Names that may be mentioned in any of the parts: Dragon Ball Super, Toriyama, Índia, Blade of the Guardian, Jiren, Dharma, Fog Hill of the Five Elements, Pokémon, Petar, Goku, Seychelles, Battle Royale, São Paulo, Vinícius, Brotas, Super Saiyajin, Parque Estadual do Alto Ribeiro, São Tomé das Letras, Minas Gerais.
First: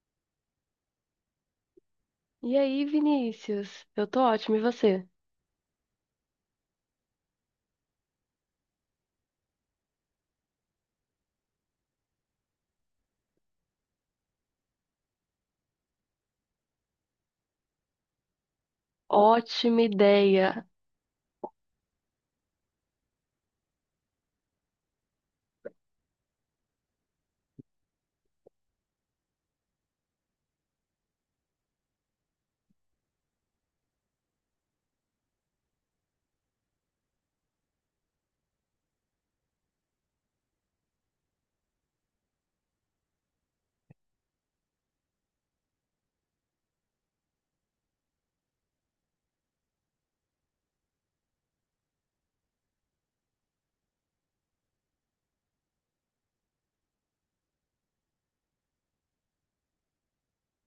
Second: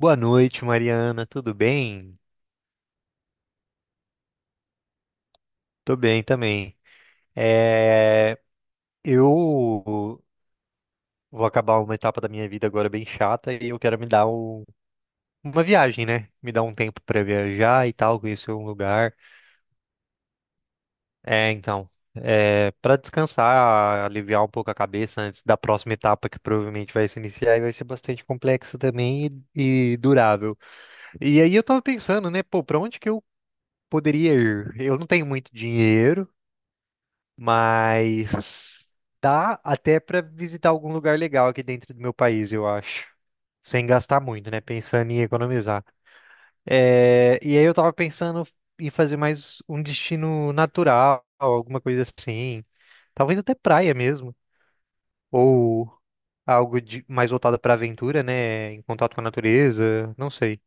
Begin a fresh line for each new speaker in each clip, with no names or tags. Boa noite, Mariana. Tudo bem?
E aí, Vinícius? Eu tô ótima, e você?
Tô bem também. É, eu vou acabar uma etapa da minha vida agora bem chata e eu quero me dar uma viagem, né? Me dar um tempo pra viajar e tal, conhecer um lugar.
Ótima ideia.
É, então, Para descansar, aliviar um pouco a cabeça antes da próxima etapa que provavelmente vai se iniciar e vai ser bastante complexa também e durável. E aí eu tava pensando, né? Pô, pra onde que eu poderia ir? Eu não tenho muito dinheiro. Mas dá até para visitar algum lugar legal aqui dentro do meu país, eu acho. Sem gastar muito, né? Pensando em economizar. E aí eu tava pensando em fazer mais um destino natural, alguma coisa assim. Talvez até praia mesmo. Ou mais voltado para aventura, né? Em contato com a natureza, não sei.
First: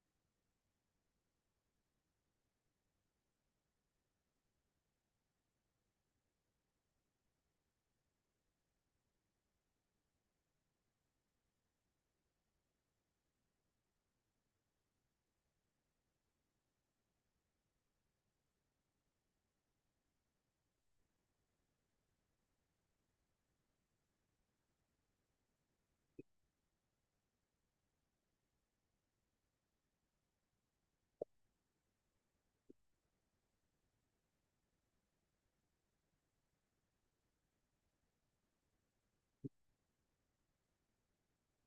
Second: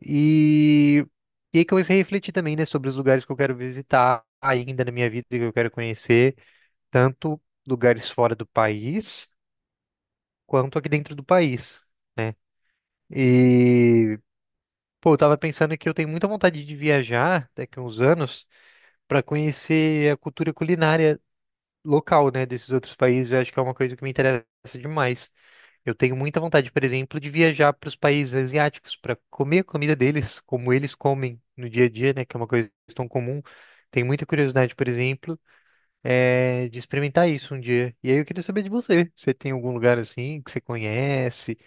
E, e aí comecei a refletir também, né, sobre os lugares que eu quero visitar ainda na minha vida, que eu quero conhecer. Tanto lugares fora do país quanto aqui dentro do país. E, Pô, eu tava pensando que eu tenho muita vontade de viajar daqui a uns anos para conhecer a cultura culinária local, né, desses outros países. Eu acho que é uma coisa que me interessa demais. Eu tenho muita vontade, por exemplo, de viajar para os países asiáticos para comer a comida deles, como eles comem no dia a dia, né, que é uma coisa tão comum. Tenho muita curiosidade, por exemplo de experimentar isso um dia. E aí eu queria saber de você. Você tem algum lugar assim que você conhece,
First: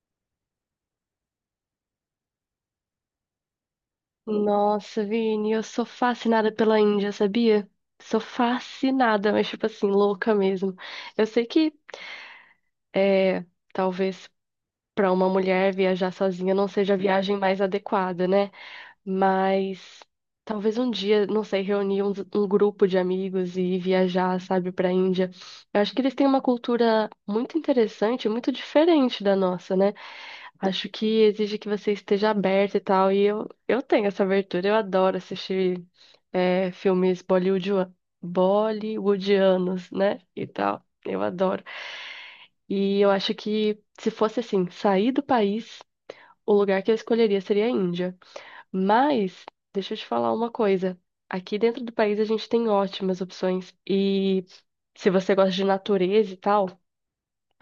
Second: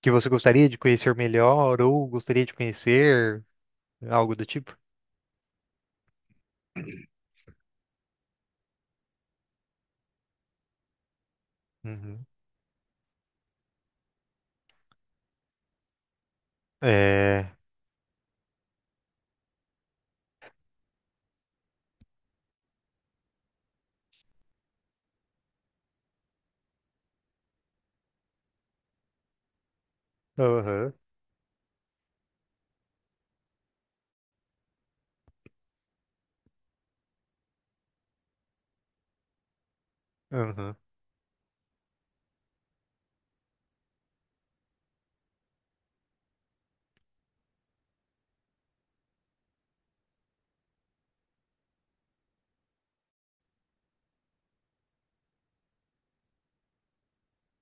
que você gostaria de conhecer melhor ou gostaria de conhecer, algo do tipo?
Nossa, Vini, eu sou fascinada pela Índia, sabia? Sou fascinada, mas tipo assim, louca mesmo. Eu sei que
Uhum.
é, talvez pra uma mulher viajar sozinha não seja a viagem
É.
mais adequada, né? Mas talvez um dia, não sei, reunir um grupo de amigos e ir viajar, sabe, pra Índia. Eu acho que eles têm uma cultura muito interessante, muito diferente da nossa, né? Acho
Aham.
que exige que você esteja aberta e tal. E eu tenho essa abertura. Eu adoro assistir filmes bollywoodianos, né? E
Aham.
tal. Eu adoro. E eu acho que se fosse assim, sair do país, o lugar que eu escolheria seria a Índia. Mas, deixa eu te falar uma coisa. Aqui dentro do país a gente tem ótimas opções. E se você gosta de natureza e tal.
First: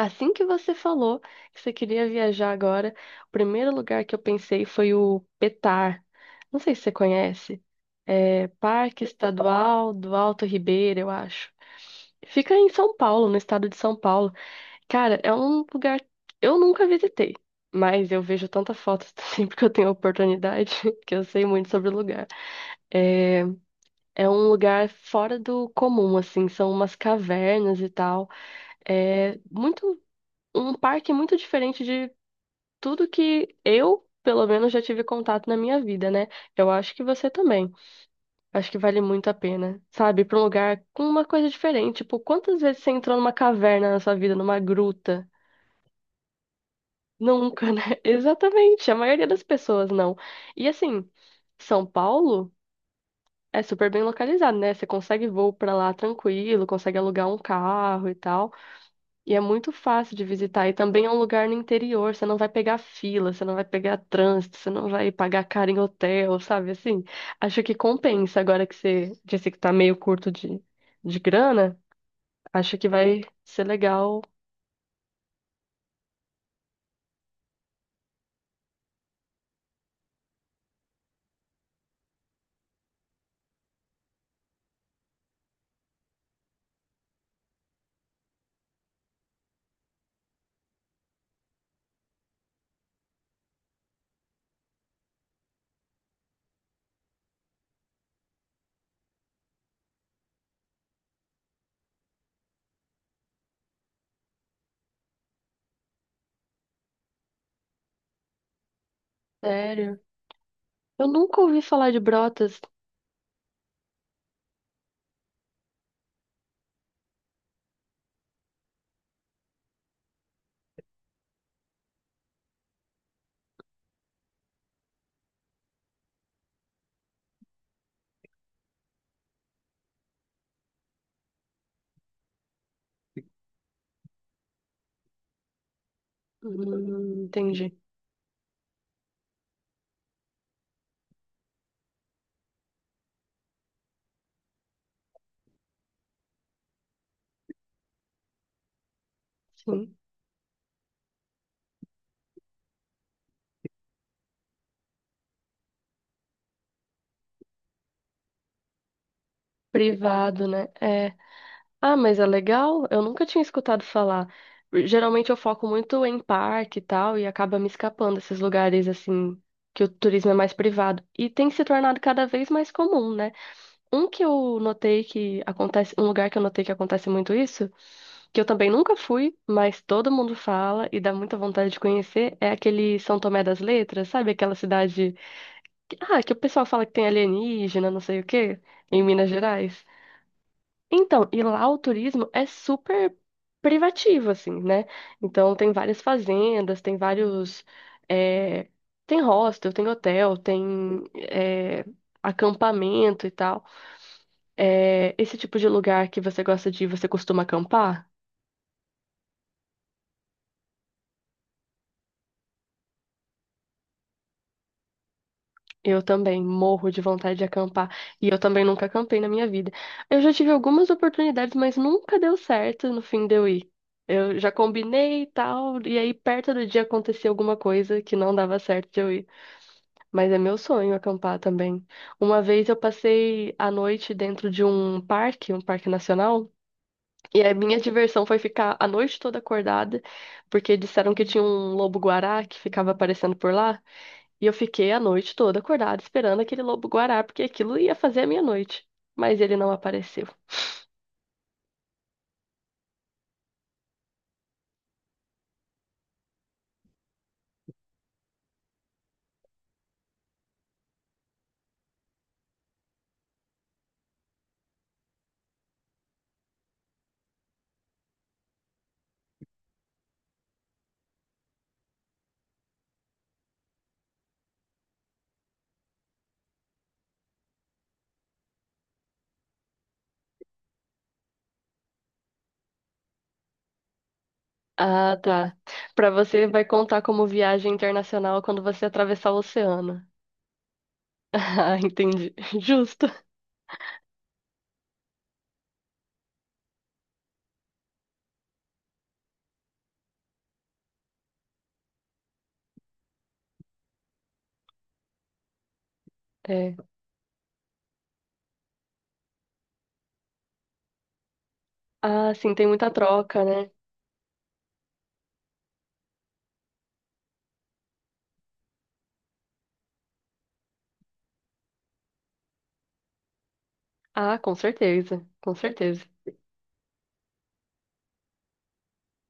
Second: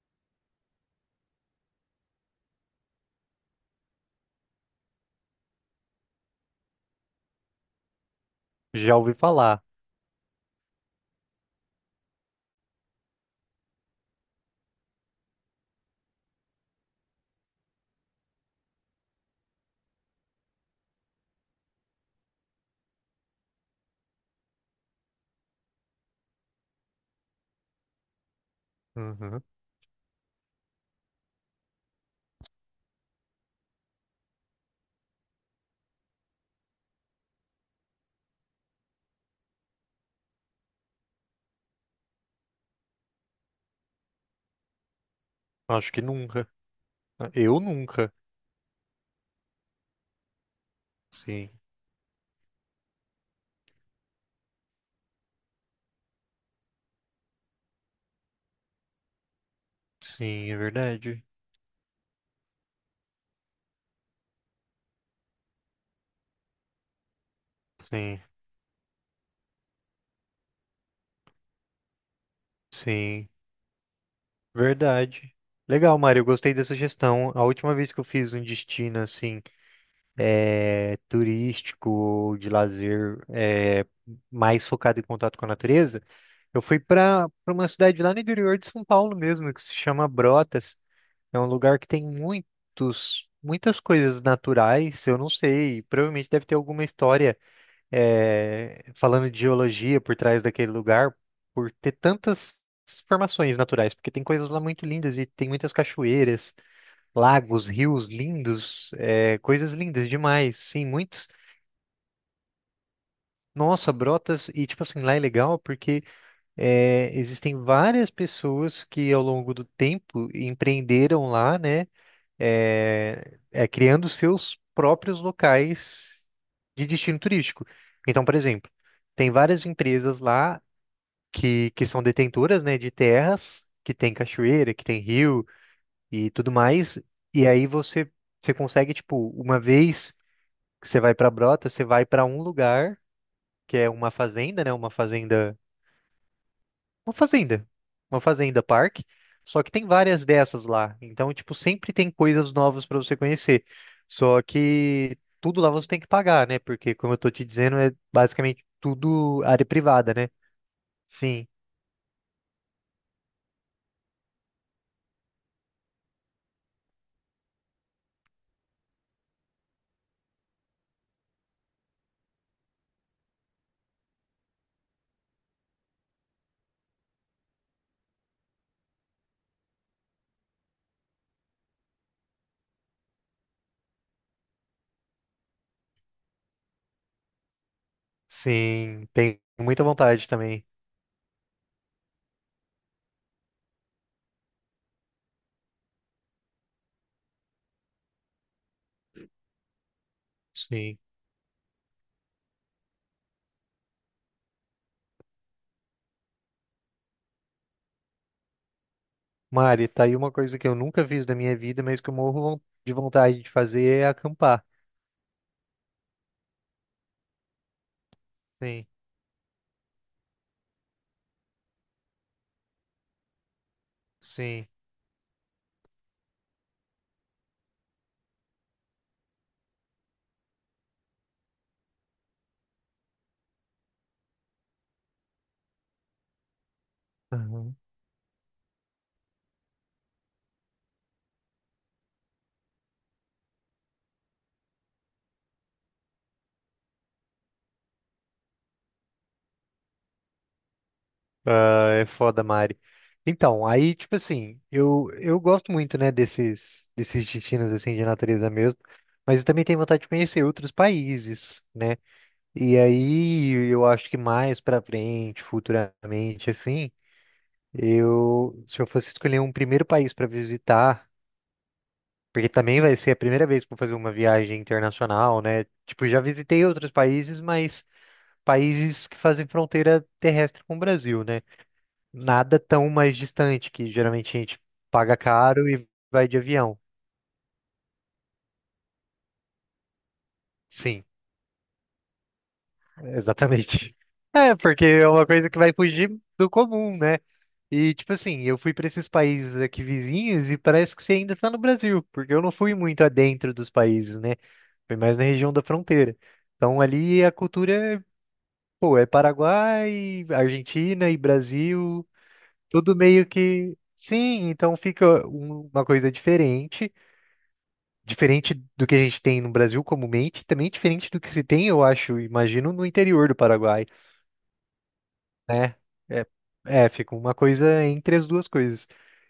Assim que você falou que você queria viajar agora, o primeiro lugar que eu pensei foi o Petar. Não sei se você conhece. É
Já
Parque
ouvi falar.
Estadual do Alto Ribeiro, eu acho. Fica em São Paulo, no estado de São Paulo. Cara, é um lugar que eu nunca visitei, mas eu vejo tanta fotos sempre que eu tenho oportunidade que eu sei muito sobre o lugar. É um lugar fora do comum, assim, são umas cavernas e tal. É
Uhum.
muito um parque muito diferente tudo que eu, pelo menos, já tive contato na minha vida, né? Eu acho que você também. Acho que vale muito a pena, sabe? Ir pra um lugar com uma coisa diferente. Tipo, quantas vezes você entrou numa caverna na sua vida, numa gruta?
Acho que nunca. Eu
Nunca, né?
nunca.
Exatamente. A maioria das pessoas não. E assim,
Sim.
São Paulo é super bem localizado, né? Você consegue voo pra lá tranquilo, consegue alugar um carro e tal. E é muito fácil de
Sim, é
visitar. E também é um
verdade.
lugar no interior. Você não vai pegar fila, você não vai pegar trânsito, você não vai pagar caro em hotel, sabe? Assim, acho que
Sim.
compensa. Agora que você disse que tá meio curto de grana, acho que vai
Sim.
ser legal.
Verdade. Legal, Mário. Eu gostei dessa gestão. A última vez que eu fiz um destino assim turístico ou de lazer mais focado em contato com a natureza, eu fui para uma cidade lá no interior de São Paulo mesmo, que se chama Brotas. É um lugar que tem muitas coisas naturais. Eu não sei, provavelmente deve ter alguma história falando de geologia por trás daquele lugar, por ter tantas formações naturais, porque tem coisas lá muito lindas e tem muitas cachoeiras, lagos, rios lindos, coisas
Sério.
lindas demais. Sim,
Eu
muito.
nunca ouvi falar de Brotas.
Nossa, Brotas, e tipo assim, lá é legal porque existem várias pessoas que ao longo do tempo empreenderam lá, né? Criando seus próprios locais de destino turístico. Então, por exemplo, tem várias empresas lá que são detentoras, né, de terras, que tem cachoeira, que tem rio e tudo mais. E
Entendi.
aí você, Você consegue, tipo, uma vez que você vai para Brotas, você vai para um lugar, que é uma fazenda, né? Uma fazenda, uma fazenda parque, só que tem
Sim.
várias dessas lá. Então, tipo, sempre tem coisas novas para você conhecer. Só que tudo lá você tem que pagar, né? Porque, como eu tô te dizendo, é basicamente tudo área privada, né?
Privado, né? É.
Sim,
Ah, mas é legal. Eu nunca tinha escutado falar. Geralmente eu foco muito em parque e tal, e acaba me escapando esses lugares assim que o turismo é mais privado. E tem se tornado cada vez mais comum, né? Um que eu notei que acontece, um lugar que eu notei que acontece muito isso, que eu também nunca fui, mas todo mundo fala e dá muita vontade de conhecer, é aquele São Tomé das Letras, sabe? Aquela cidade que, ah, que o pessoal fala que tem alienígena, não sei o quê, em
sim,
Minas
tenho
Gerais.
muita vontade também.
Então, e lá o turismo é super privativo, assim, né? Então, tem várias fazendas, tem vários. é, Tem hostel, tem hotel,
Sim.
tem acampamento e tal. É, esse tipo de lugar que você gosta de ir, você costuma acampar?
Mari, tá aí uma coisa que eu nunca fiz da minha vida, mas que eu morro de vontade de fazer é acampar.
Eu também morro de vontade de acampar. E eu também nunca
Sim,
acampei na minha vida. Eu já tive algumas oportunidades, mas nunca deu certo no fim de eu ir. Eu já
sim.
combinei e tal, e aí perto do dia acontecia alguma coisa que não dava certo de eu ir. Mas é meu sonho acampar também. Uma vez eu passei a noite dentro de um parque nacional, e a minha diversão foi ficar a noite toda acordada, porque disseram que tinha um lobo-guará que ficava aparecendo por lá. E eu fiquei a noite toda acordada esperando aquele lobo-guará, porque aquilo ia fazer a minha noite. Mas ele não apareceu.
É foda, Mari. Então, aí, tipo assim, eu gosto muito, né, desses destinos, assim, de natureza mesmo, mas eu também tenho vontade de conhecer outros países, né? E aí, eu acho que mais pra frente, futuramente, assim, eu, se eu fosse escolher um primeiro país pra visitar, porque também vai ser a primeira vez que eu vou fazer uma viagem internacional, né? Tipo, já visitei outros países, mas países que fazem fronteira terrestre com o Brasil, né? Nada tão mais distante, que geralmente a gente paga
Ah, tá.
caro e
Pra
vai de
você vai
avião.
contar como viagem internacional quando você atravessar o oceano.
Sim,
Ah, entendi. Justo.
exatamente. É, porque é uma coisa que vai fugir do comum, né? E, tipo assim, eu fui para esses países aqui vizinhos e parece que você ainda está no Brasil, porque eu não fui muito adentro dos países, né? Foi mais na região da fronteira.
É.
Então, ali a cultura, pô, é Paraguai, Argentina e Brasil,
Ah, sim, tem muita
tudo meio
troca, né?
que. Sim, então fica uma coisa diferente. Diferente do que a gente tem no Brasil comumente, também diferente do que se tem, eu acho, imagino, no interior do Paraguai,
Ah, com certeza, com
né?
certeza.
É, Fica uma coisa entre as duas coisas.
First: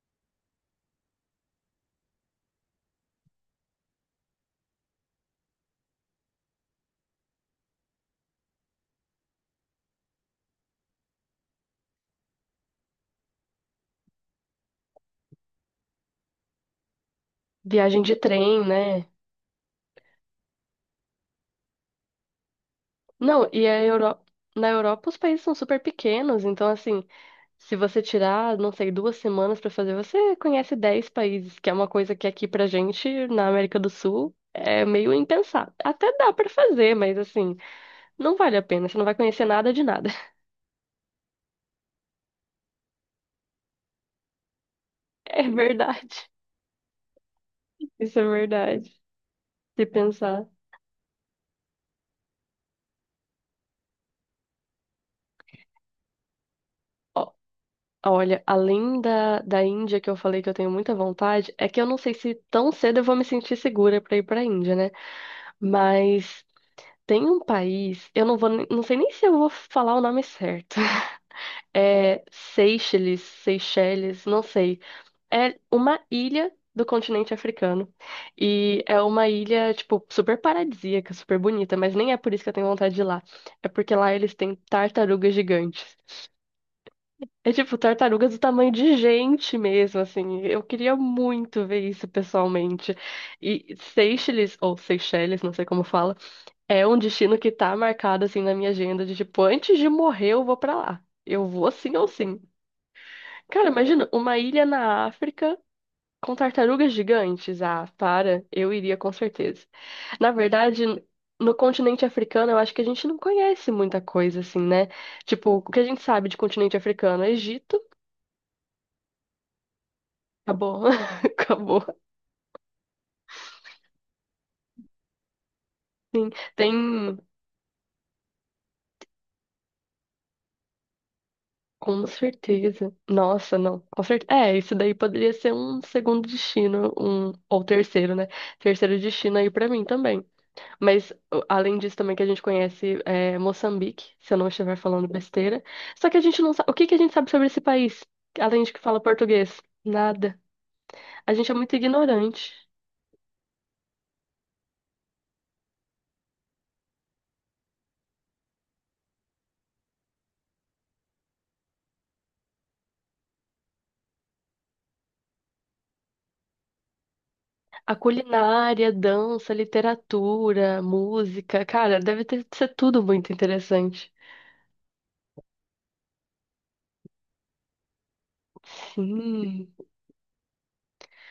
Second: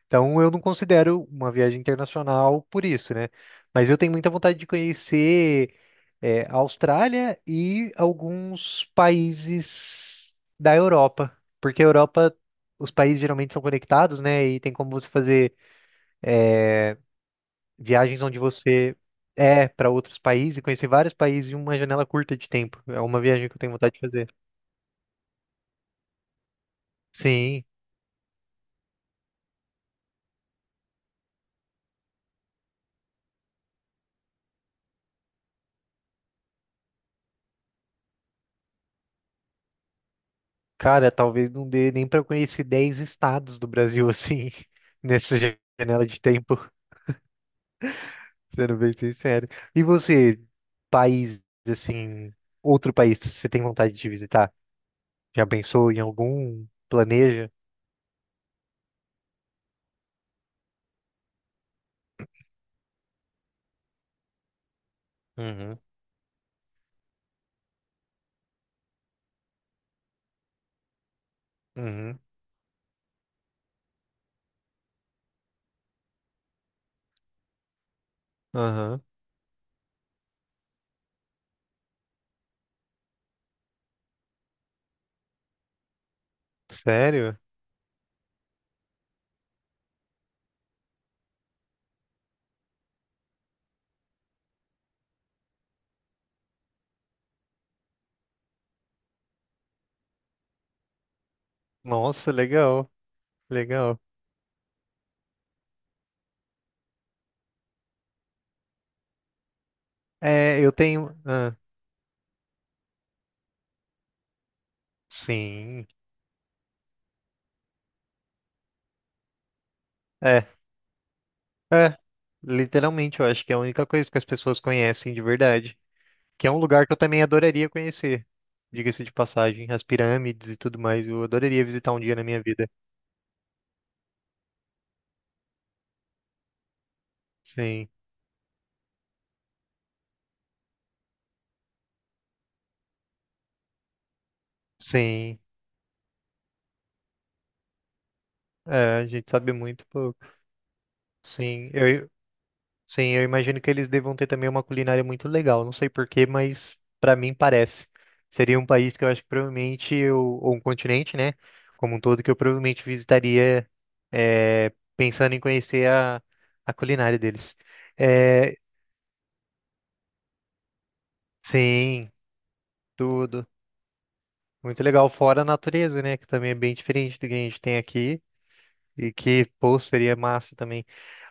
Então, eu não considero uma viagem internacional por isso, né? Mas eu tenho muita vontade de conhecer a Austrália e alguns países da Europa, porque a Europa, os países geralmente são conectados, né? E tem como você fazer
Viagem de
viagens onde
trem,
você
né?
para outros países e conhecer vários países em uma janela curta de tempo. É uma
Não,
viagem que eu
e
tenho
a
vontade de
Euro...
fazer.
Na Europa os países são super pequenos, então assim,
Sim,
se você tirar, não sei, duas semanas pra fazer, você conhece 10 países, que é uma coisa que aqui pra gente, na América do Sul, é meio impensável. Até dá pra fazer, mas assim, não vale a pena, você não vai conhecer nada de nada.
cara, talvez não dê nem para conhecer 10 estados do Brasil assim, nessa
É
janela
verdade.
de tempo,
Isso é
sendo
verdade.
bem sincero. E
Se
você,
pensar.
país assim, outro país que você tem vontade de visitar? Já pensou em algum? Planeja?
Olha, além da Índia, que eu falei que eu tenho muita vontade, é que eu não sei se tão cedo eu vou me sentir segura pra ir pra Índia, né?
Uhum,
Mas tem um país, eu não vou, nem- não sei nem se eu vou falar o nome certo.
uhum,
É Seychelles, Seychelles, não sei. É uma ilha do continente africano. E é
aham.
uma ilha, tipo, super paradisíaca, super bonita, mas nem é por isso que eu tenho vontade de ir lá. É porque lá eles têm tartarugas gigantes.
Sério?
É tipo, tartarugas do tamanho de gente mesmo, assim. Eu queria muito ver isso pessoalmente. E Seychelles, ou Seychelles, não sei como fala, é um destino que tá marcado, assim, na minha agenda de, tipo, antes de morrer eu vou pra lá. Eu vou sim ou
Nossa,
sim.
legal,
Cara,
legal.
imagina, uma ilha na África com tartarugas gigantes. Ah, para, eu iria com certeza. Na
É, eu
verdade,
tenho.
no
Ah,
continente africano, eu acho que a gente não conhece muita coisa assim, né? Tipo, o que a
sim.
gente sabe de continente africano? É Egito,
É,
acabou,
é.
acabou.
Literalmente, eu acho que é a única coisa que as pessoas conhecem de verdade.
Sim,
Que é um lugar que eu
tem,
também adoraria conhecer. Diga-se de passagem, as pirâmides e tudo mais, eu adoraria visitar um
com
dia na minha vida.
certeza. Nossa, não, com certeza. É, isso daí poderia ser um segundo destino, um ou
Sim,
terceiro, né? Terceiro destino aí pra mim também. Mas, além disso, também que a gente conhece é, Moçambique, se eu não estiver falando
sim.
besteira. Só que a gente não sabe. O que que a gente sabe sobre esse país? Além de que
É,
fala
a gente sabe
português?
muito pouco.
Nada. A gente é
Sim,
muito
eu,
ignorante.
Sim, eu imagino que eles devam ter também uma culinária muito legal. Não sei porquê, mas para mim parece. Seria um país que eu acho que provavelmente eu, ou um continente, né? Como um todo, que eu provavelmente visitaria pensando em conhecer a culinária deles.
A
É,
culinária, dança, literatura, música, cara,
sim,
deve ter, ser tudo muito
tudo.
interessante.
Muito legal. Fora a natureza, né? Que também é bem diferente do que a gente tem aqui. E que,
Sim.
pô, seria massa também.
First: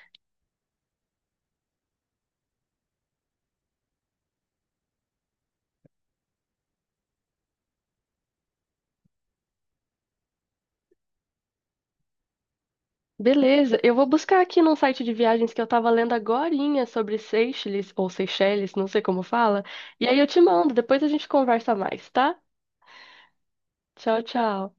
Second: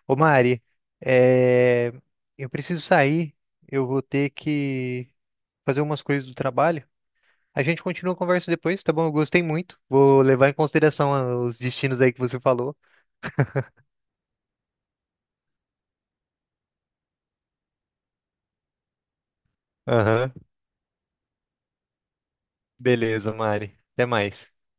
Ô Mari, é, eu preciso sair, eu vou ter que fazer umas coisas do trabalho. A gente continua a conversa depois, tá bom? Eu gostei muito. Vou levar em consideração os destinos aí que você falou.
Beleza, eu vou buscar aqui num site de viagens que eu tava lendo agorinha sobre Seychelles, ou Seychelles, não sei como fala, e aí eu
Aham,
te mando, depois a gente conversa mais, tá?
beleza, Mari. Até
Tchau,
mais. Tchau.
tchau.